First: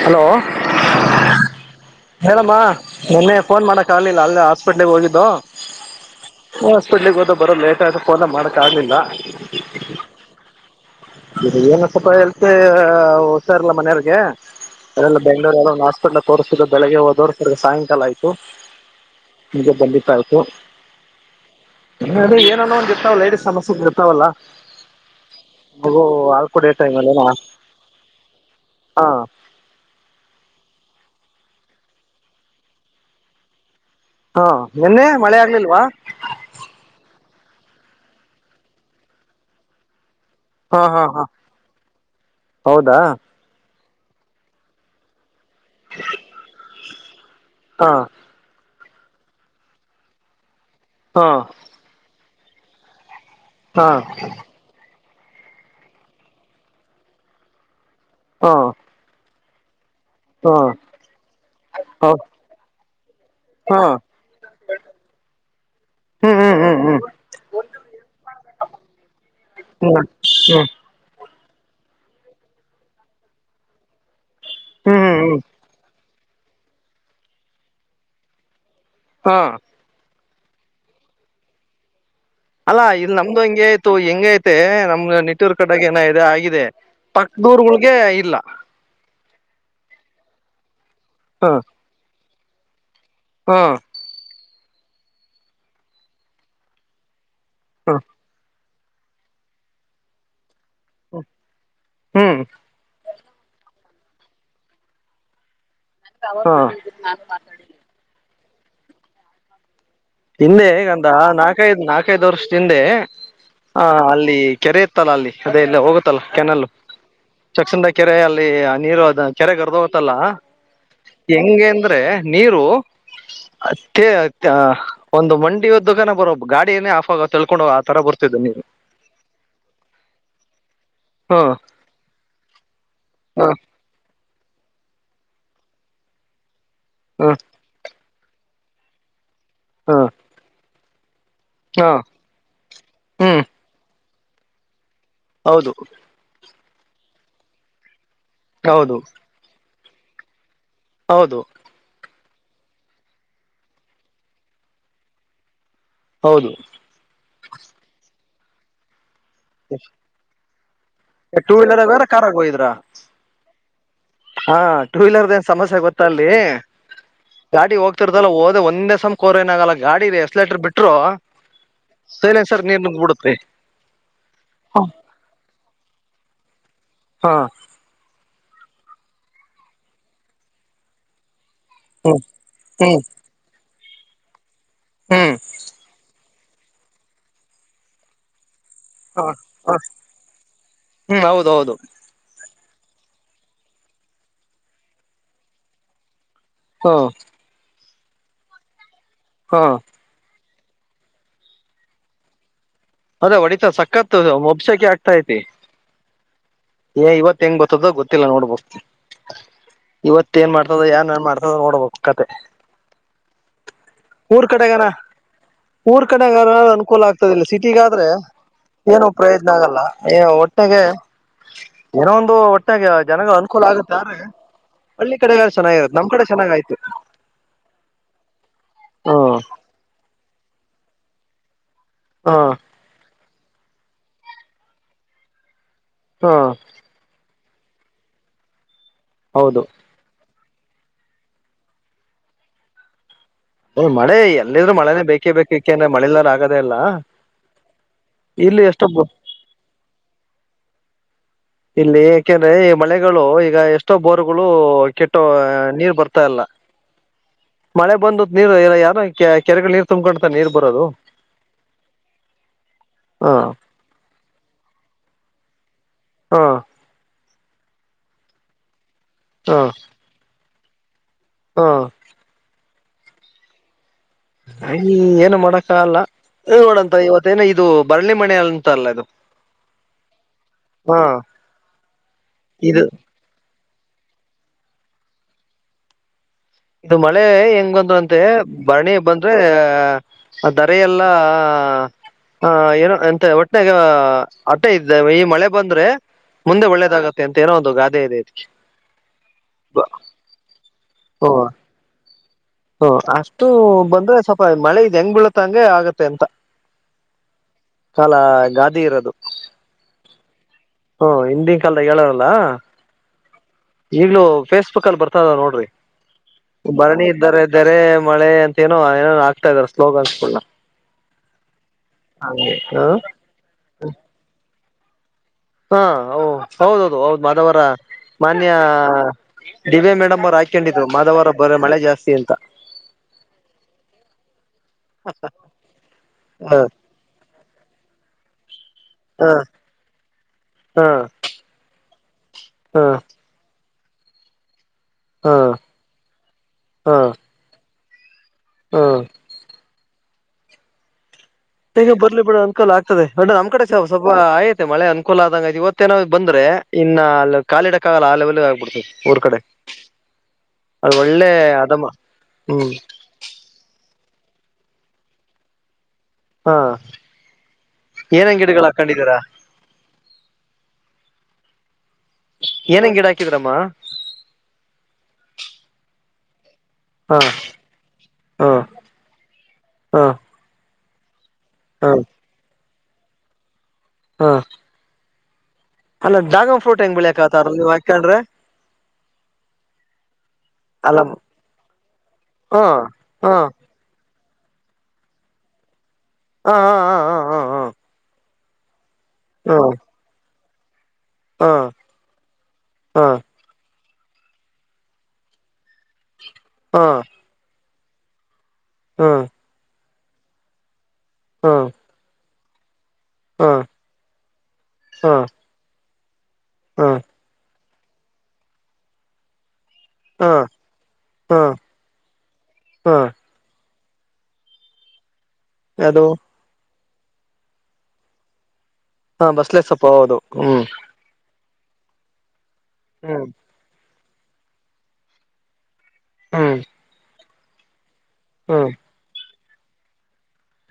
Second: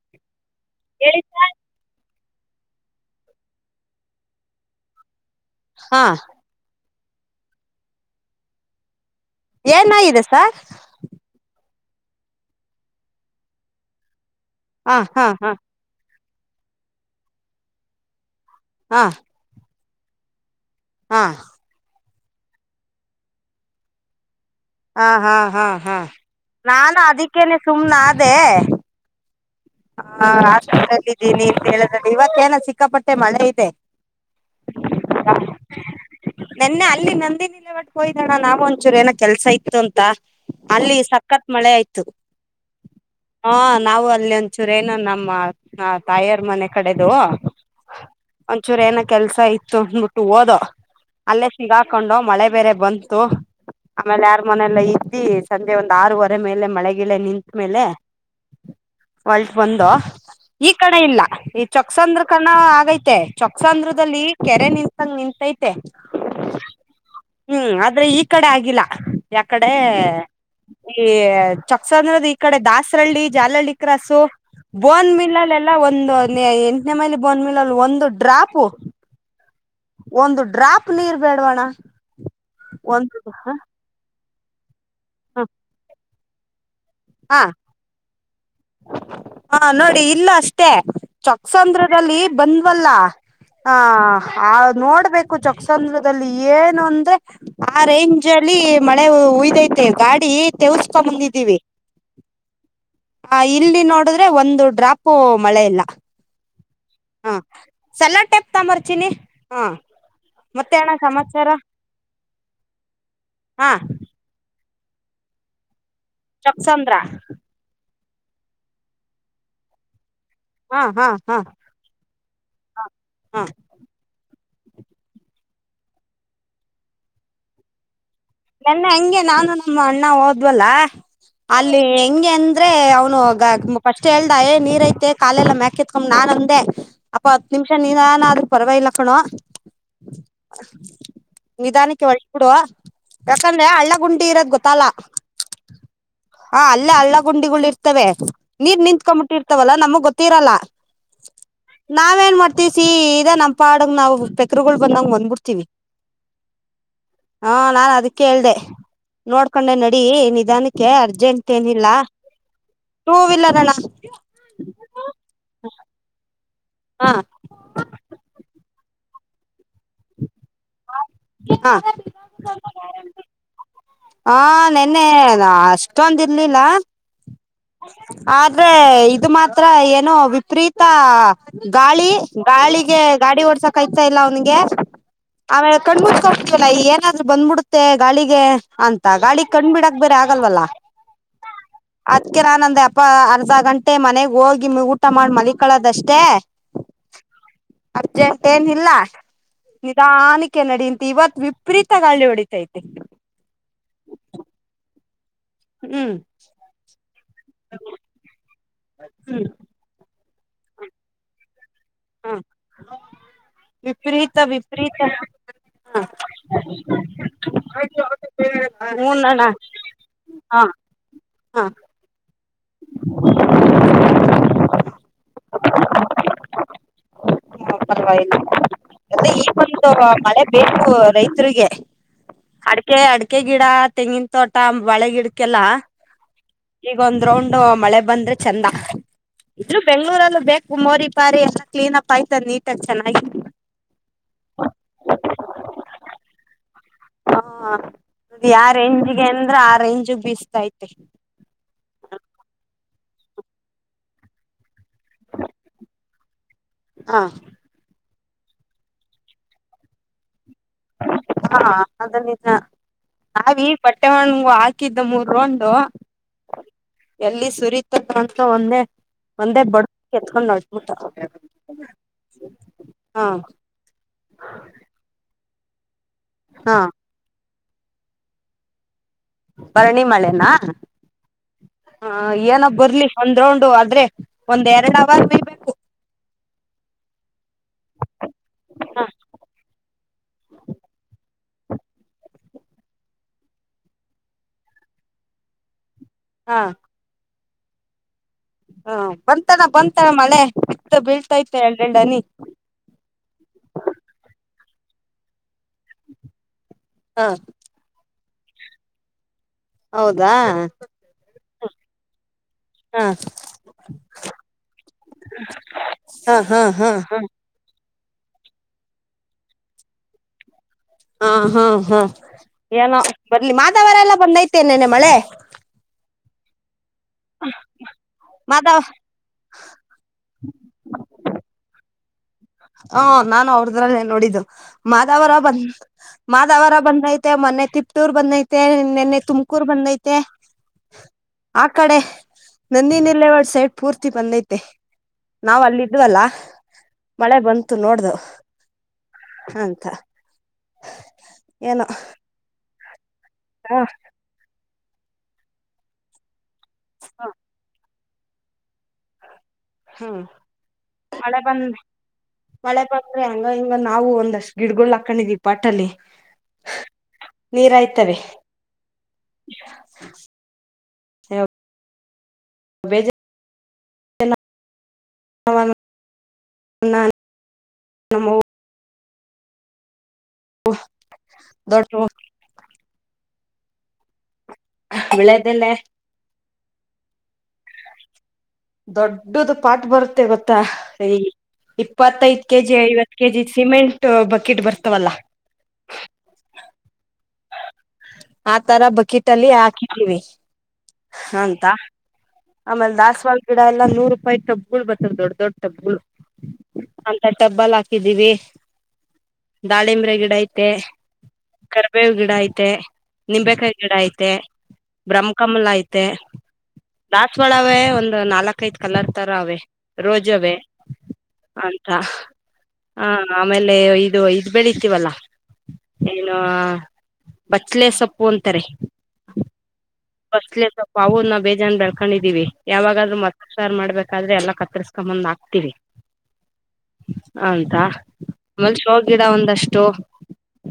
Hello ಹೇಳಿ ಹೇಳಮ್ಮ ನಿನ್ನೆ ಫೋನ್ ಮಾಡಕ್ ಆಗ್ಲಿಲ್ಲ ಅಲ್ಲೇ ಹಾಸ್ಪಿಟ್ಲ್ ಹೋಗಿದ್ದು ಹಾ ಹಾಸ್ಪಿಟ್ಲ್ ಹೋದೋ ಬರೋದ ಲೇಟ್ ಆಗಿ ಫೋನ ಮಾಡಕ್ ಆಗ್ಲಿಲ್ಲಾ ಏನಾಗಿದೆ ಸಾರ್ ಏನು ಸ್ವಲ್ಪ ಹೆಂಡ್ತಿ ಹುಷಾರ್ ಇಲ್ಲ ಮನೆಯವ್ರಿಗೆ ಹಾ ಅಲ್ಲೆಲ್ಲೋ ಹಾ ಹಾ ಬೆಂಗಳೂರು ಏನೋ ಹಾಸ್ಪಿಟ್ಲ್ ತೋರ್ಸದ ಬೆಳಿಗೆ ಹೋದ್ರು ತಿರುಗಿ ಸಾಯಂಕಾಲ ಆಯ್ತು ಹಾ ಈಗ ಬಂದಿದ್ದ ಆಯಿತು ಹಾ ಏನನೋ ಒಂದು ಇರ್ತವಲ್ಲ ಲೇಡೀಸ್ ಸಮಸ್ಯೆ ಇರ್ತಾವಲ್ಲ ಹಾ ಹಾ ಹಾ ಹಾ ಮಗು ಹಾಲ್ ಕುಡಿಯೋ ನಾನು ಟೈಮಲ್ಲಿ ಏನೋ. ಅದಕ್ಕೇನೆ ಸುಮ್ನೆ ಅದೇ ಹಾ ಹಾ ಹಾಸ್ಪಿಟಲ್ ಅಲ್ಲಿ ಇದೀನಿ ಅಂತ ಹೇಳಿದ್ರಲ್ಲ ಇವತ್ತ ಏನೋ ಸಿಕ್ಕಾಪಟ್ಟೆ ಮಳೆ ಇದೆ ಹಾ ನಿನ್ನೆ ಮಳೆ ಆಗ್ಲಿಲ್ವಾ ಲಿಲ್ಲೆವಾಡ ಹೋಗಿದ್ವಿ ಅಣ್ಣ ನಾವು ಒಂಚೂರು ಏನ ಕೆಲ್ಸ ಇತ್ತು ಅಂತ ಹಾ ಅಲ್ಲಿ ಹಾ ಹಾ ಸಖತ್ ಮಳೆ ಆಯ್ತು ಹೌದಾ ಹ ನಾವು ಅಲ್ಲಿ ಒಂದಚೂರೇನ ನಮ್ಮ ತಾಯಿಯರ ಮನೆ ಕಡೆದು ಹಾ ಒಂದಚೂರು ಏನ ಕೆಲ್ಸ ಇತ್ತು ಅಂದಬಿಟ್ಟು ಹೋದೋ ಹಾ ಅಲ್ಲೇ ಸಿಗಾಕೊಂಡು ಮಳೆ ಬೇರೆ ಬಂತು ಹಾ ಆಮೇಲೆ ಯಾರ ಮನೆಯಲ್ಲ ಈ ಸಂಜೆ ಒಂದ್ ಆರೂವರೆ ಮೇಲೆ ಮಳೆಗಿಳ ನಿಂತ ಮೇಲೆ ಹಾ ಹೊಲ್ಟ್ ಬಂದು ಈ ಕಡೆ ಇಲ್ಲಾ ಈ ಹಾ ಹಾ ಚೊಕ್ಕಸಂದ್ರ ಕಣ ಆಗೈತೆ ಹಾ ಚೊಕ್ಸಾಂಧ್ರದಲ್ಲಿ ಕೆರೆ ನಿನ್ತಂಗ ನಿಂತೈತೆ ಹ್ಮ್ ಹ್ಮ್ ಹ್ಮ್ ಹ್ಮ್ ಹ್ಮ್ ಆದ್ರೆ ಈ ಕಡೆ ಆಗಿಲ್ಲ ಯಕಡೆ ಹ್ಮ್ ಹ್ಮ್ ಈ ಚೊಕ್ಸಂದ್ರ ಈ ಕಡೆ ದಾಸರಹಳ್ಳಿ ಜಾಲಳ್ಳಿ ಕ್ರಾಸು ಹ್ಮ್ ಬೋನ್ ಹ್ಮ್ ಹ್ಮ್ ಮಿಲ್ಲ್ ಎಲ್ಲಾ ಒಂದು ಎಂಟನೇ ಮೈಲಿ ಬೋನ್ವಿಲಲ್ಲಿ ಒಂದು ಡ್ರಾಪು ಹಾ ಒಂದು ಡ್ರಾಪ್ ನೀರ್ ಬೇಡವಣ ಅಲ್ಲಾ ಇಲ್ಲಿ ಒಂದು ನಮ್ದು ಹ ಹಂಗೆ ಆಯ್ತು ಹೆಂಗ ಐತೆ ನಮ್ದ ನಿಟ್ಟೂರ್ ಕಡೆಗೆ ಏನ ಇದೆ ಆಗಿದೆ ಹ ಪಕ್ಕದ ಊರೊಳಗೆ ಇಲ್ಲ ಹಾ ನೋಡಿ ಇಲ್ಲು ಅಷ್ಟೇ ಹ ಚೊಕ್ಕಸಂದ್ರದಲ್ಲಿ ಬಂದ್ವಲ್ಲ ಹ ಹ ಆ ನೋಡ್ಬೇಕು ಚೊಕ್ಸಂದ್ರದಲ್ಲಿ ಏನು ಅಂದೆ ಆ ಹ ರೇಂಜ್ ಅಲ್ಲಿ ಮಳೆ ಉಯ್ದೈತೆ ಗಾಡಿ ತೆವಕೊಂಡು ಬಂದಿಡಿವಿ ಹ್ಮ್ ಹ ಇಲ್ಲಿ ನೋಡಿದ್ರೆ ಒಂದು ಡ್ರಾಪ್ು ಮಳೆ ಇಲ್ಲ ಹಾ ಹಾ ಸಲ ಟೆಪ್ತಾ ಮರ್ಚಿ ಚಿನ್ನಿ ಹಾ ಹಿಂದೆ ಮತ್ತೆ ಅಣ್ಣ ಈಗಂದ ಸಮಾಚಾರ ನಾಲ್ಕೈದು್ ನಾಲ್ಕೈದು ವರ್ಷ ಹಿಂದೆ ಹಾ ಆ ಅಲ್ಲಿ ಕೆರೆ ಲ್ಲ ಅಲ್ಲಿ ಅದೇ ಇಲ್ಲ ಹೋಗುತ್ತಲ್ಲ ಕೆನಲ್ ಚೊಕ್ಕಸಂದ್ರ ಚಕ್ಷನ್ದಾಗಿ ಕೆರೆ ಅಲ್ಲಿ ನೀರು ಅದು ಕೆರೆ ಗರ್ದ ಹೋಗುತಲ್ಲಾ ಹಾ ಹಾ ಹಾ ಹಾ ಹೆಂಗೆ ಅಂದ್ರೆ ಹಾ. ನೀರುತ್ಯ ಒಂದು ಮಂಡಿಿಯದ್ದು ನನ ಬರೋ ಗಾಡಿಯೇ ಆಫ ಆೋ ತ ತಿಳ್ಕೊಂಡೋಗ ಆ ತರ ಬರುತ್ತ ನನ್ನೆ ಹಂಗೆ ನಾನು ನಮ್ಮ ಅಣ್ಣ ಹೋದ್ವಲ್ಲ ಹ್ಮ್ ಅಲ್ಲಿ ಹೆಂಗೆ ಅಂದ್ರೆ ಹ ಅವ್ನು ಫಸ್ಟ್ ಹ ಏ ನೀರ್ ಐತೆ ಕಾಲೆಲ್ಲಾ ಮ್ಯಾಕತ್ಕೊಂಡ್ ನಾನ್ ಅಂದೆ ಹ ಅಪ್ಪ ಹತ್ ನಿಮಿಷ ನಿಧನ ಪರ್ವಾಗಿಲ್ಲ ಕಣೋ ಹಾ ನಿಧಾನಕ್ಕೆ ಓಲ್ಟ್ಬಿಡು ಬಿಡು ಹ್ಮ್ ಯಾಕಂದ್ರೆ ಹಳ್ಳ ಗುಂಡಿ ಇರೋದ್ ಗೊತ್ತಲ್ಲ ಹೌದು ಹಾ ಅಲ್ಲೇ ಹಳ್ಳ ಗುಂಡಿಗಳು ಇರ್ತವೆ ನೀರ್ ಹೌದು ನಿತ್ಕೊ್ಂಬಿಟ್ಟಿ ಇರ್ತವಲ್ಲಾ ನಮಗ್ ಗೊತ್ತಿರಲ್ಲ ಹೌದು ನಾವ ಏನ್ ಮಾಡ್ತೀವಿ ಸಿ ಇದ ನಂಪಾಡ ನಾವು ಪೆಕ್ರಗಳು ಬಂದಂಗ್ ಬಂದ್ಬಿಡ್ತಿೀವಿ ಹೌದು ಹಾ ನಾ ಅದಕ್ಕೆೇಳ್ದೆ ನೋಡ್ಕೊಂಡೆ ನಡಿ ನಿಧಾನಕ್ಕೆ ಅೆ ಅರ್ಜೆಂಟ್ ಟೂ ಏನಿಲ್ಲ ವೀಲರ್ಗಾರ ಕಾರಾಗ ಹೋಗಿದ್ರಾ ಟೂ ವೀಲರ್ ಅಣ್ಣಾ ಹಾ ಟೂ ವೀಲರ್ದ ಏನ್ ಸಮಸ್ಯೆ ಗೊತ್ತ ಅಲ್ಲಿ ಹಾ ಗಾಡಿ ಹೋಗ್ತಿರ್ತಲ್ಲ ಹೋದ ಒಂದೇ ಮ ಕೋರ್ ಏನ ಆಗಲ್ಲ ಗಾಡಿ ಎಸ್ಲೇಟರ್ ಬಿಟ್ಟರು ಹ ಸೈಲೆನ್ ಸರ್ ನೀರ್ ನುಗ್ಬ ಬಿಡುತ್ತೆ ಹಾ ಹಾ ನೆನ್ನೆ ಅಷ್ಟೊಂದ ಇರ್ಲಿಲ್ಲ ಹಾ ಆದ್ರೆ ಇದು ಮಾತ್ರ ಏನುೋ ವಿಪರೀತ ಗಾಳಿ ಹ್ಮ್ ಗಾಳಿಗೆ ಗಾಳಿ ಓಡ್ಸ ಕಯ್ತಾ ಇಲ್ಲ ಅವನಿಗೆ ಹ್ಮ್ ಹ್ಮ್ ಆಮೇಲೆ ಕಣ್ಮಟ್ಕತವಲ್ಲ ಏನಾದ್ರು ಬಂದ್ಬಿಡುತ್ತೆ ಗಾಳಿಗೆ ಅಂತ ಹ ಗಾಳಿ ಕಣ್ಣು ಬಿಡಕ್ ಬೇರೆ ಆಗಲ್ವಲ್ಲ ಹ್ಮ್ ಹೌದೌದು ಅದ್ಕ ನಾನಂದೆ ಸ್ವಲ್ಪ ಅರ್ಧ ಗಂಟೆ ಮನೆಗ್ ಹೋಗಿ ಊಟ ಮಾಡಿ ಮಲಕಳೋದಷ್ಟೇ ಹೂ ಅರ್ಜೆಂಟ್ ಏನು ಇಲ್ಲ ನಿಧಾನ ಕೆ ನಡಿ ಅಂತ ಇವತ್ ವಿಪರೀತ ಗಾಳಿ ಹೊಡಿತೈತೆ ಅದೇ ಹೊಡಿತ ಸಕತ್ ಮೊಬ್ಸಕೆ ಆಗ್ತಾ ಐತಿ ಹೂ ಏ ಇವತ್ತು ಹೆಂಗ್ ಗತ್ತೋ ಗೊತ್ತಿಲ್ಲ ನೋಡ್ಬೇಕು ಹೂ ಇವತ್ತ ಏನ್ ಮಾಡ್ತದ ಏನ್ ಏನ್ ಮಾಡ್ತದ ನೋಡ್ಬೇಕ ಕತೆ ಹ್ಮ ವಿಪರೀತ ಊರ್ ಕಡೆಗನ ವಿಪರೀತ ಹ ಊರ್ ಕಡೆಗ್ರ ಅನುಕೂಲ ಆಗ್ತದಿಲ್ಲ ಸಿಟಿಗಾದ್ರೆ ಏನು ಹೂನಣ್ಣ ಪ್ರಯೋಜನ ಆಗಲ್ಲ ಹಾ ಒಟ್ಟೆಗೆ ಹಾ ಏನೋ ಒಂದು ಗತ್ತಾಗ ಜನಗ ಅನುಕೂಲ ಆಗುತ್ತೆ್ರ ಹಳ್ಳಿ ಕಡೆಲ್ಲ ಚೆನ್ನಾಗಿರ ನಮ್ ಕಡೆ ಚೆನ್ನಾಗಯ್ತು ಎಲ್ಲ ಈ ಬಂತ ಬೇಕು ರೈತರಿಗೆ ಹ್ಮ್ ಅಡಕೆ ಅಡ ಅಕ್ಕೆ ಗಿಡ ತೆಂಗಿನ ತೋಟ ಬಳೆ ಗಿಡಕ್ಕೆಲ್ಲಾ ಹಾ ್ರೌಂಡ್ ಮಳೆ ಬಂದ್ರೆ ಚಂದ ಹೌದು ಇದ್ರರು ಬೆಂಗಳೂರಲ್ಲ ಬೇಕ ಮೋರಿ ಪಾರಿ ಎಲ್ಲ ಕ್ಲೀನ್ ಅಪ್ ಆಯ್ತದ ನೀಟಾಗಿ ಚೆನ್ನಾಗಿ. ಹ್ಮ್, ಮಳೆ ಎಲ್ಲಿದ್ರು ಮಳೆನೇ ಬೇಕೇ ಬೇಕು ಏಕೆಂದ್ರೆ ಮಳೆಲ್ಲಾರ ಆಗದೇ ಇಲ್ಲ ಹಾ ಅದು ಯ ಇಲ್ಲಿ ಎಷ್ಟೋ ಬೊ- ರೇಂಜ್ಗೆ ಅಂದ್ರ ಆ ರೇಂಜಗ್ ಬಿಸತೈತೆ. ಇಲ್ಲಿ ಏಕೆಂದ್ರೆ ಈ ಮಳೆಗಳು ಈಗ ಎಷ್ಟೋ ಬೋರ್ಗಳು ಕೆಟ್ಟೋ ನೀರ್ ಬರ್ತಾಲ್ಲ. ಹ ಮಳೆ ಬಂದ ನೀರ್ ಯಾರ ಕೆರೆಗಳ ನೀರ್ ತುಂಬ್ಕೊತ ನೀರ್. ಬರೋದು ಹಾ ಅದು ನಿಜ. ಹ್ಮ್ ನಾವಿ ಬಟ್ಟೆ ಹಣ ಹಾಕಿದ್ದ ಮೂರ್ ರೊಂಡು. ಹಾ. ಎಲ್ಲಿ ಸುರಿತಂತ ಒಂದೇ ಒಂದೇ ಬಡ ಎತ್ಕೊಂಡ್ ನಡ್ಬಿಟ್ಟ. ಹಾ. ಹಾ. ಅಯ ಏನು ಮಾಡಕ್ಕಲ್ಲ ಹಾ ನೋಡಂತ ಇವತ್ತೇನ. ಇದು ಬರಳಿ ಮಣೆಯ ಅಂತ ಅಲ್ಲ ಇದು. ಭರಣಿ ಮಳೆನಾ ಹಾ ಹ ಏನ ಇದು ಬರ್ಲಿ ಒಂದ ರೌಂಡು. ಆದ್ರೆ ಒಂದ್ ಎರಡ್ ಅವರ್ ಬಿಲ್ಬೇಕು. ಇದು ಮಳೆ ಎಂಗ ಹಂಗಂದ್ರಂತೆ ಬರಣಿ ಹ ಬಂದ್ರೆ ದರ ಎಲ್ಲಾ. ಹ ಏನೋ ಎಂತ ಒಟ್ಟನೆಗ ಅಟ್ಟೆ ಇದ್ದ ಈ ಮಳೆ ಬಂದ್ರೆ ಹಾ ಮುಂದೆ ಒಳ್ಳೇದಾಗತ್ತೆ ಅಂತ್ ತರೋದು ಗಾದೆ ಇದೆತೆ. ಹಾ ಬಂತಾನ ಬಂತಾನ ಮಳೆ ಇತ್ತ ಬೀಳ್ತೈತ ಎರ ಎರಡ್ ಹನಿ. ಹ ಅಷ್ಟು ಬಂದ್ರೆ ಸ್ವಲ್ಪ ಮಳೆ ಇದು ಹೆಂಗ್ ಬೀಳತ್ತ. ತಂಗೆ ಆಗತ್ತೆ ಅಂತ ಹಾ ಕಾಲ ಗಾದಿ ಇರೋದು. ಹೌದಾ ಹ್ಮ ಹಿಂದಿನ ಕಾಲದ ಹೇಳೋರಲ್ಲ. ಹಾ ಈಗ್ಲ ಫೇಸ್ಬುಕ್ ಅಲ್ಲಿ ಬರ್ತದ ನೋಡ್ರಿ. ಹಾ ಹಾ ಹಾ ಬರಣಿ ಹಾ ಇದ್ದಾರೆ ತೆರೆ ಮಳೆ ಅಂತ ಏನೋ ಏನ ಆಗ್ತಾ ಇದಾರೆ ಸ್ಲೋಗನ್ಸ್ಗಳಲ್ಲ. ಹಾ ಹ್ಮ್ ಹ್ಮ್ ಏನೋ ಬರ್ಲಿ ಮಾದವರೆಲ್ಲ ಬಂದೈತೆೇ ನೆನ್ನೆ ಮಳೆ. ಹಾ ಹೌದೌದು ಹೌದ ಮಾದವರ. ಮಾನ್ಯ ಮಾದಾವ ದಿವ್ಯಾ ಮೇಡಮ್ ಅವ್ರು ಹಾಕೊಂಡಿದ್ರು ಮಾದವಾರ ಬರ ಮಳೆ ಜಾಸ್ತಿ ಅಂತ. ಹ ನಾನು ಅವ್ರದ್ರಲ್ಲ ನೋಡಿದ್ದು ಮಾದವರ ಬಂದ ಹ ಮಾದವರ ಬಂದೈತೆ ಮೊನೆ. ತಿಪ್ಪ್ಟೂರ್ ಬಂದೈತೆ ನಿನ್ನೆ ಹ ತುಮಕೂರ್ ಬಂದೈತೆ. ಹಾ ಆ ಕಡೆ ಹಾ ನಂದಿನಿಲ್ಲೇ ಒಡ್ಸೆಟ್. ಪೂರ್ತಿ ಬಂದೈತೆ ಹಾ ನಾವು ಅಲ್ಲ ಇದ್ವಲ್ಲ. ಹಾ ಅಂತು ನೋಡ್ದ. ಹಾ. ಅಂತ. ಏನೋ ಹೇಗ ಬರ್ಲಿ ಬಿಡ ಅನ್ಕಲ್ ಆಗ್ತದೆ ಅ್ರ ನಮ್ಮ ಕಡೆ ಹ ಸಲ್ಪ ಸ್ವಲ್ಪಯತ. ಮಳೆ ಅನುಕೂಲ ಆದಂಗ ಇ ಇವತ್ತೇನಾದ್ ಬಂದ್ರೆ ಇನ್ನ ಅಲ್ಲಿ ಕಾಲಿಡ. ಆಗಲ್ಲ ಆ ಲೆವೆಲ್ ಆಗ್ಬಿಡ್ತದೆ ಊರ್ ಕಡೆ. ಹ್ಮ ಅದು ಒಳ್ಳೆ ಮಳೆ ಬಂದ ಅದಮ್ಮ ಹ್ಮ್ ಮಳೆ ಬಂದ್ರೆ ಹಂಗ ಹಂಗ ನಾವು ಒಂದ್. ಒಂದ್ಷ್ಟ ಗಿಡಗಳು ಹಾಕೊಂಡಿದೀ ಪಪಾಟ್ ಅಲ್ಲಿ. ಹಾ ಏನ ಗಿಡಗಳ ಹಾಕೊಂಡಿದೀರಾ. [inaudible] ಏನ್ ಏನ್ ಗಿಡ ಬೇಜ ಹಾಕಿದೀರಮ್ಮ. [inaudible] ನನ್ ಹಾ [inaudible] ನಮವ್ ಹಾ ಹಾ [inaudible] ಹಾ ದೊಡ್ತ. ಹಾ. ವೀಳ್ಯದೆಲೆ ಅಲ್ಲ ಡಾಗಾನ್ ಫ್ರೋಟ್ ಹೆಂಗ್ ಬೆಳಿಕ್ ಆತಾರ ನೀವ ಹಾಕೊಂಡ್ರೆ. ದೊಡ್ಡದು ಪಾಠ ಬರುತ್ತೆ ಗೊತ್ತಾ ಅಲ್ಲ ಹ. ಇಪ್ಪತ್ತೈದು ಹಾ ಕೆಜಿ ಐವತ್ತು ಹಾ ಕೆಜಿ ಸಿಮೆಂಟ್ ಬಕೆಟ್ ಬರ್ತವಲ್ಲ. ಹಾ ಹಾ ಹಾ ಹಾ ಆ ತರ ಬಕಿಟಲ್ಲಿ ಹಾ ಹಾಕಿದೀವಿ. ಅಂತ ಹಾ ಆಮೇಲೆ ಹಾ ಹಾ ದಸ್ವಾಳ ಲ್ಲಾ ನೂರು ರೂಪಾಯಿ ಟಬ್ಬಗಳು ಬರ್ ದೊಡ್ಡ ದೊಡ್ ಟಬ್ಬಗಳು ಹಾ ಹಾ ಅಂತ ಟಬ್ಬಾ ಇದಿದ್ದೀವಿ ಹಾ ದಾಳಿಂಬ್ರ ಗಿಡ ಐತೆ ಹಾ ಹಾ ಕರ್ಬೇವ ಗಿಡ ಐತೆ ನಿಂಬೆೇಕಾಯಿ ಗಿಡ ಐತೆ ಬ್ರಹ್ಮಕಮಲ ಐತೆ ಹಾ ದಾಸವಾಳವೇ ನಾಲ್ಕ ಐ ಕಲರ್ತರ ಅವೇ ಹಾ ರೋಜವೇ ಹಾ ಅಂತ ಹಾ ಹ ಆಮೇ ಅ ಇದು ಇದ್ ಬೆಳಿತೀವಲ್ಲ ಅದು ಏನು ಬಚ್ಲೆ ಸೊಪ್ಪು ಅಂತಾರೆ ಹಾ ಬಸ್ಲೆ ಸೊಪ್ಪ ಹೌದು ಹ್ಮ್ ಬಚ್ಲೆ ಸೊಪ್ಪು ಅವವು ನ ಬ ಜನ್ ಬೆಳ್ಕೊಂಡಿದೀವಿ ಯಾವಾಗಾದ್ ಹ್ಮ್ ಮತ್ತ ಸಾರ್ ಮಾಡ್ಬೇಕಾದ್ರ ಎಲ್ಲ ಕತ್ತರ್ಸ್ಕೊಂಬಂದ್ ಹಾಕ್ತಿೀವಿ ಹ್ಮ್ ಹಂತಾ ಹ್ಮ್ ಆಮೇಲ್ ಶೋ ಗಿಡ ಒಂದಷ್ಟು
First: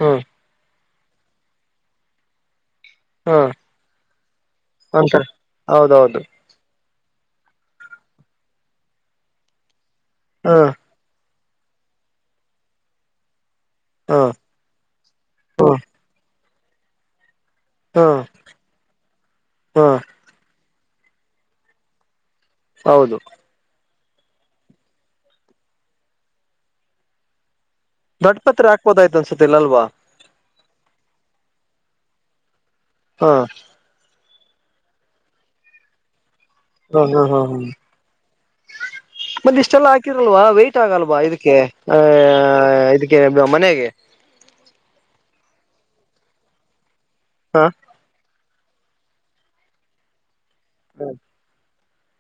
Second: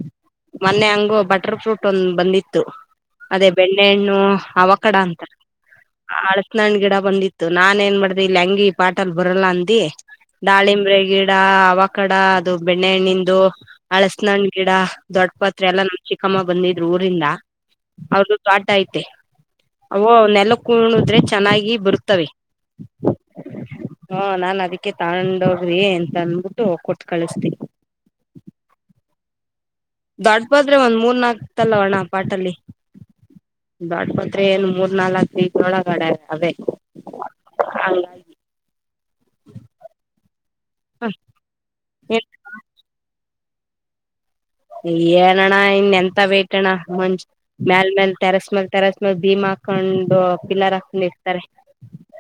ಹ್ಮ್ ಮೊನ್ನೆ ಅಂಗ ಬಟರ್ ಫ್ರೂಟ್ ಒಂದ್ ಬಂದಿತ್ತು ಅದೇ ಹ್ಮ್ ಬೆಣ್ಣೆಹಣ್ಣು ಅವಕಡ ಅಂತ ಅಂತಾರ ಹೌದೌದು ಅಳತ್ನಹಣ್ ಗಿಡ ಬಂದಿತ್ತು ನಾನನ್ ಏನ್ ಮಾಡ್ದ ಇಲ್ಲಿ ಹೆಂಗಿ ಪಾಟಲ್ ಬರಲ್ಲ ಅಂದ ಹಾ ದಾಳಿಂಬ್ರ ಗಿಡ ಡ ಅವ ಕಡ ಅದು ಬೆಣ್ಣೆಹಣ್ಣಂದು ಹಾ ಅಳ್ಸನ್ಣ್ ಗಿಡ ದೊಡ್ಡ ಪಾತ್ರೆ ಹಾ ಎಲ್ಲ ನಮ್ ಚಿಕ್ಕಮ್ಮ ಬಂದಿದ್ರು ಊರಿಂದ ಹಾ ಅವ್ದ ದ ತೋಟ ಐತೆ ಹಾ ಅ ನೆಲ ಕಣುದ್ರೆ ಚೆನ್ನಾಗಿ ಬರ್ತವೆ ಹೌದು ಹಾ ನಾನ್ ಅದಿಕ್ಕೆ ತಗೊಂಡವ್ರಿ ಅಂತ ಅಂದಬಿಟ್ಟು ಕೊಟ್ಟು ಕಳಿಸತೇ ತಿಲಲ್ವಾ ದೊಡ್ಬಾದ್ರೆ ಒಂದ್ ಮೂರ್ ನಾಕ್ತಲ್ಲ ಅಣ್ಣ ಪಾಟಲ್ಲಿ ಹಾ ದೊಡ್ಬಾದ ಅ ಏನ್ ಮೂರ್ ನಾಲ್ಕೀ ಒಳಗಡೆ ಅವದೇ ಹ್ಮ ಹ್ಮ್ ಹ್ಮ ಹ್ಮ್ ಮತ್ತ ಇಷ್ಟೆಲ್ಲ ಹಾಕಿರಲ್ವಾ ವೇಟ ಆಗಲ್ವಾ ಇದಕ್ಕೆ ಆ ಇದ ಮನೆಗೆ ಏನಣ್ಣ ಇನ್ ಎಂತ ವೇಟ್ ಅಣ್ಣ ಮಂಜ ಹಾ ಮ್ಯಲ್ ಮೇಲ್ ತೆರಸ್ ಮ್ಯಲ್ ತರಸ್ಮ ಭೀಮಾ ಹಾಕೊಂಡು ಪಿಲ್ಲರ್ ಹಾಕೊಂಡ್ ಇರ್ತಾರೆ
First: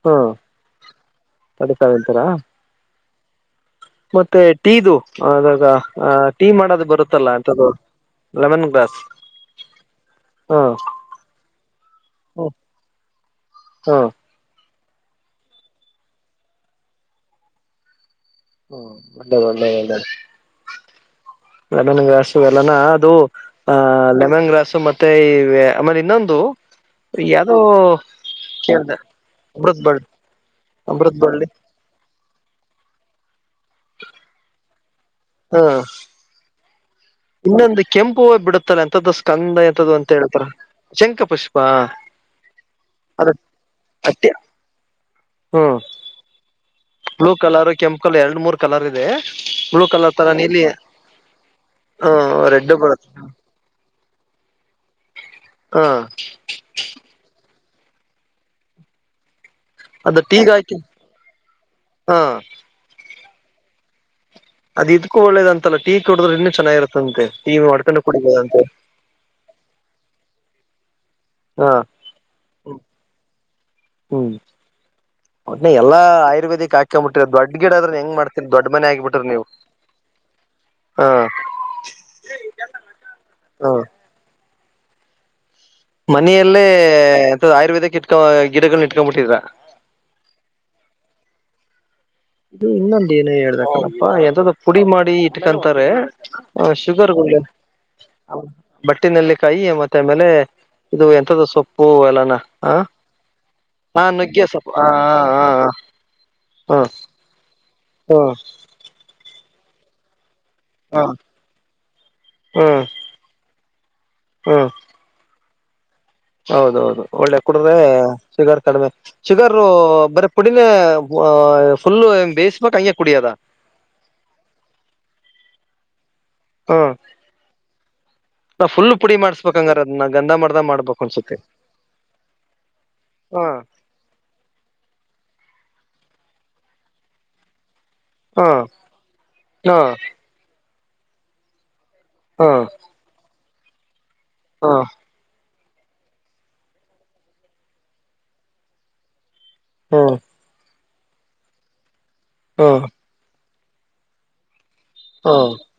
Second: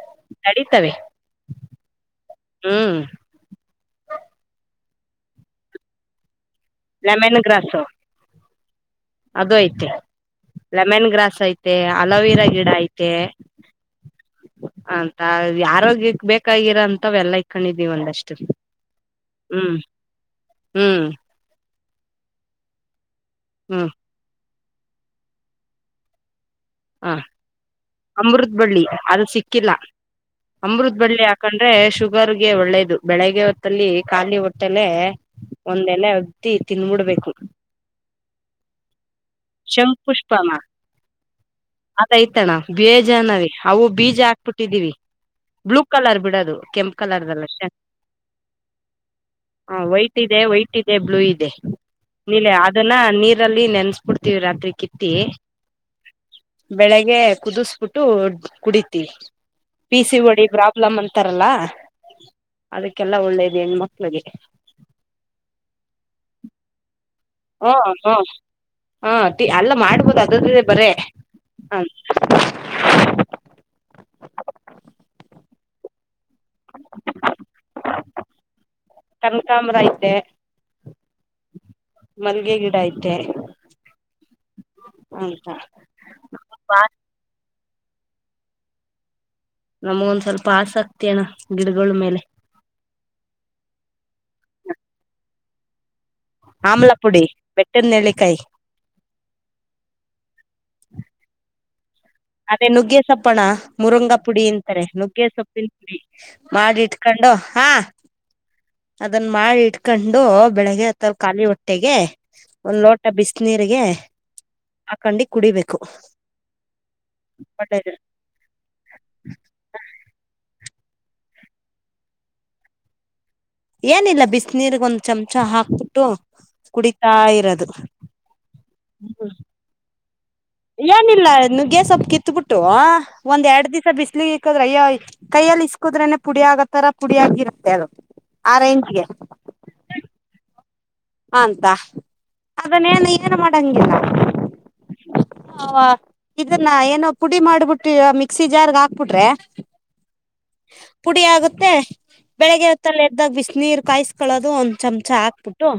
ಹ್ಮ್ ನಡೀತವೆ ಅದೇ ತಗಂತೀರ ಹ್ಮ್ ಮತ್ತೆ ಟೀದು ಅದಾಗ ಆ ಟೀ ಮಾಡೋದು ಬರುತ್ತಲ್ಲ ಲೆಮನ್ ಎಥದು ಗ್ರಾಸು ಲೆಮನ್ ಗ್ಸ್ ಅದು ಐತೆ ಲೆಮನ್ ಗ್ರಾಸ್ ಐತೆ ಅಲೋವಿರಾ ಗಿಡ ಐತೆ ಹಾ ಅಂತ ಆರೋಗ್ಯಕ್ ಬೇಕಾಗಿರಾ ಅಂತ ಎಲ್ಲ ಇಕೊಂಡಿದೀವಿ ಒಂದಷ್ಟೇ ಹ್ಮ ಒಂದೆ ಮಂದಲ್ಲ ಹ್ಮ್ ಲೆಮನ್ ಗ್ರಾಸು ಎಲ್ಲಾನ ಅದು ಹ್ಮ್ ಆಹ್ ಲೆಮನ್ ಗ್ರಾಸು ಮತ್ತೆ ಈ ಆಮೇಲೆ ಇನ್ನೊಂದು ಹಾ ಯಾದೋ ಅಮೃತ್ ಬಳ್ಳಿ ಕೇಳ್ದ ಅದು ಸಿಕ್ಕಿಲ್ಲ ಹಡದಬಡ್ದು ಅಮೃತ್ ಬಳ್ಳಿ ಹಾಕಂಡ್ರೆ ಶು ಇವರ್ಗೆ ಒಳ್ಳೇದು ಬೆಳಿಗ್ಗೆ ಹೊತ್ತಲ್ಲಿ ಖಾಲಿ ಹೊಟ್ಟೆಲೆ ಹಾ ಒಂದೆಲೆ ಅಗ್ ತಿದಬಿಡ್ಬೇಕು ಹೋಯ್ ಬಿಡುತ್ತಲ್ಲ ಎಂತದ್ದು ಸ್ಕಂದ ಎಂತದು ಅಂತ ಹೇಳ್ತಾರೆ ಪುಷ್ಪನ ಶಂಕ ಪುಷ್ ಅದೈತಣ ಗೇಜಾಣ್ಣವಿ ಅವು ಬೀಜ ಅತ್ಯ ಹಾಕ್ಬಿಟ್ಟಿದ್ದೀವಿ ಹ್ಮ್ ಬ್ಲೂ ಕಲರ್ ಬಿಡದು ಕೆಂಪ ಬ್ಲೂ ಕಲರ್ ಕೆಂಪು ಕಲ್ ಎರಡು ಮೂರ್ ಕಲರ್ ಇದೆ ಹ ಬ್ಲೂ ಕಲರ್ ವೈಟ್ ತರ ಇದೆ ನೀಲಿ ವೈಟ್ ಇದೆ ಬ್ಲೂ ಇದೆ ಹ ನೀಲೆ ರೆಡ್ ಅದನ್ನ ಬರುತ್ತೆ ನೀರಲ್ಲಿ ಅನ್ಸ್ಬಿಡ್ತೀವಿ ರಾತ್ರಿ ಕಿತ್ತಿ ಹಾ ಬೆಳಿಗ್ಗೆ ಕುದಿಸಬಿಟ್ಟು ಕುಡತಿ ಪ ಸಿ ಅದು ಒಡಿ ಟೀಗ್ ಹಾಕಿ ಪ್ರಾಬ್ಲಮ್ ಅಂತಾರಲ್ಲ ಹಾ ಅದಕ್ಕೆಲ್ಲ ಒಳ್ಳೇದು ಹೆಣ ಮಕ್ಳಿಗೆ ಅದ ಇದ್ಕ್ಕೂ ಒಳ್ಳದ ಅಂತಲ್ಲ ಟೀ ಕುಡಿದ್ರರು ಇನ್ನುೂ ಚೆನ್ನಾಗಿರುತ್ತೆ ಹು ಹು ಹು ಹಾ ಟಿ ಎಲ್ಲ ಮಾಡ್ಬೋದು ಅದ್ರುದೇ ಬರೇ ಹಾ ಹ ಮ ಹ್ಮ್ ಒಟ್ಟ್ನಲೆಲ್ಲ ಆಯುರ್ವೇದಕ್ ಹಾಕೊಂಬಿಟ್ಟ್ರ ದೊಡ್ ಗಿಡ ಆದ್ರೆ ಹೆಂಗ ಮಾಡ್ತೀನಿ ದೊಡ್ಡ ಮನೆ ಆಗ್ಬಿಟ್ರೆ ನೀವು ಕನಕಾಂಬ್ರ ಐತೆ ಹ ಮಲ್ಗೆ ಗಿಡ ಐತೆ ಹ ಹುಂತ ಮನೆಯಲ್ಲೇ ಅ ಆಯುರ್ವೇದಕ್ ಇಟ್ಕ ಗಿಡಗಳನ್ ಇಟ್ಕೊಬಿಟ್ಟಿದ್ರ ನಮ್ಗೊಂದ್ ಸ್ವಲ್ಪ ಆಸಕ್ತಿ ಅಣ್ಣ ಗಿಡಗಳ ಮೇಲೆ ಇನ್ನೊಂದ ಏನ ಇಟ್ಟಿರ್ತರೆ ಹ ಆಮ್ಲ ಶುಗರ್ ಪುಡಿ ಗಳು ಬೆಟ್ಟದ ನೆಲ್ಲಿಕಾಯಿ ಬಟ್ಟಿನಲ್ಲಿ ಕಾಯಿ ಮತ್ತೆ ಆಮೇಲೆ ಇದು ಎಂಥದ್ದು ಸೊಪ್ ಅದೇ ನುಗ್ಗೆ ಸೊಪ್ಪಣ್ಣ ಹಾ ಮುರುಂಗ ನುಗ್ಗೆ ಪುಡಿ ಸೊಪ್ಪು ಹ ಅಂತಾರೆ ನುಗ್ಗೆ ಸೊಪ್ಪಿನ ಪುಡಿ ಮಾಡಿ ಇಟ್ಕೊಂಡು ಹಾ ಹಾ ಅದನ್ನ ಮಾಡಿ ಇಟ್ಕೊಂಡು ಬೆಳಿಗ್ಗೆ ಹೊತ್ತಲ್ಲಿ ಖಾಲಿ ಹೊಟ್ಟೆಗೆ ಒಂದ್ ಹ್ಮ್ ಲೋಟ ಬಿಸ್ನೀರ್ಗೆ ಹ್ಮ್ ಅಕಂಡಿ ಕುಡಿಬೇಕು ಹೌದೌದು ಒಳ್ಳೆ ಕುಡ್ರೇ ಒಳ್ಳೇದು ಶುಗರ್ ಕಡಿಮೆ ಶುಗರು ಬರೆ ಪುಡಿ ಫುಲ್ಲೂ ಆ ಫುಲ್ಲು ಬೇಯ್ಸಬೇಕ ಹಂಗೆ ಕುಡಿಯದಾ ಏನಿಲ್ಲ ಬಿಸ್ನೀರ್ಗ ಒಂದ್ ಚಮಚ ಹಾಕ್ಬಿಟ್ಟು ಕುಡಿತಾ ಇರೋದು ನ ಫುಲ್ ಪುಡಿ ಹ್ಮ ಮಾಡಸ್ಬೇಕಂಗಾರ ಅದನ್ನ್ ಮಾಡಿ ಏನಿಲ್ಲ ನುಗ್ಗೆ ಸೊಪ್ಪ್ ಕಿತ್ಬಿಟ್ಟು ಹ ಒಂದ್ ಎರಡ್ ದಿವ್ಸ ಬಿಸ್ಲು ಇಕ್ಕದ್ರ ಅಯ್ಯ ಕೈಯಲ್ಲಿ ಇಸ್ಕ್ ಇಕ್ಕದ್ರನೆ ಪುಡಿ ಆಗತ್ತಾರ ಪುಡಿ ಆಗಿತ್ತೆ ಅದು ಹು ಆ ರೇಂಜ್ಗೆ ಹು ಅಂಬ ಅದನ್ನೇನು ಏನು ಮಾಡಂಗಿಲ್ಲ ಹಾ ಹ ಇದನ್ನ ಏನೋ ಪುಡಿ ಮಾಡ್ಬಿಟ್ಟಿ ಮಿಕ್ಸಿ ಜಾರ್ಗ್ ಹಾಕ್ಬಿಟ್ರೆ ಹ್ಮ್ ಪುಡಿ ಆಗುತ್ತೆ ಬೆಳಿಗ್ಗೆ ಹ್ಮ್ ಹೊತ್ತಲ್ಲಿ ಎದ್ದಾಗ ಬಿಸ್ನೀರು ಕಾಯಿಸಕೊಳ್ಳೋದು ಒಂದ್ ಚಮಚ ಹ್ಮ್ ಹಾಕ್ಬಿಟ್ಟು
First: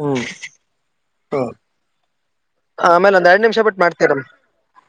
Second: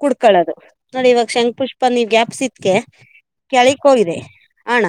ಹ್ಮ್ ನೋಡಿ ಇವಾಗ ಹ್ಮ್ ಶಂಖ್ ಪುಷ್ಪಲ್ಲಿ ನೀವ್ ಗ್ಯಾಪ್ಸಿದ್ಕೆ ಆಮೇಲೆ ಒಂದ್ ಎರಡ್ ನಿಮಿಷ ಬಿಟ್ಟು ಮಾಡ್ತೀರಮ್ಮ ಕೆಳಕ್ಕೊಗಿದೆ ಅಣ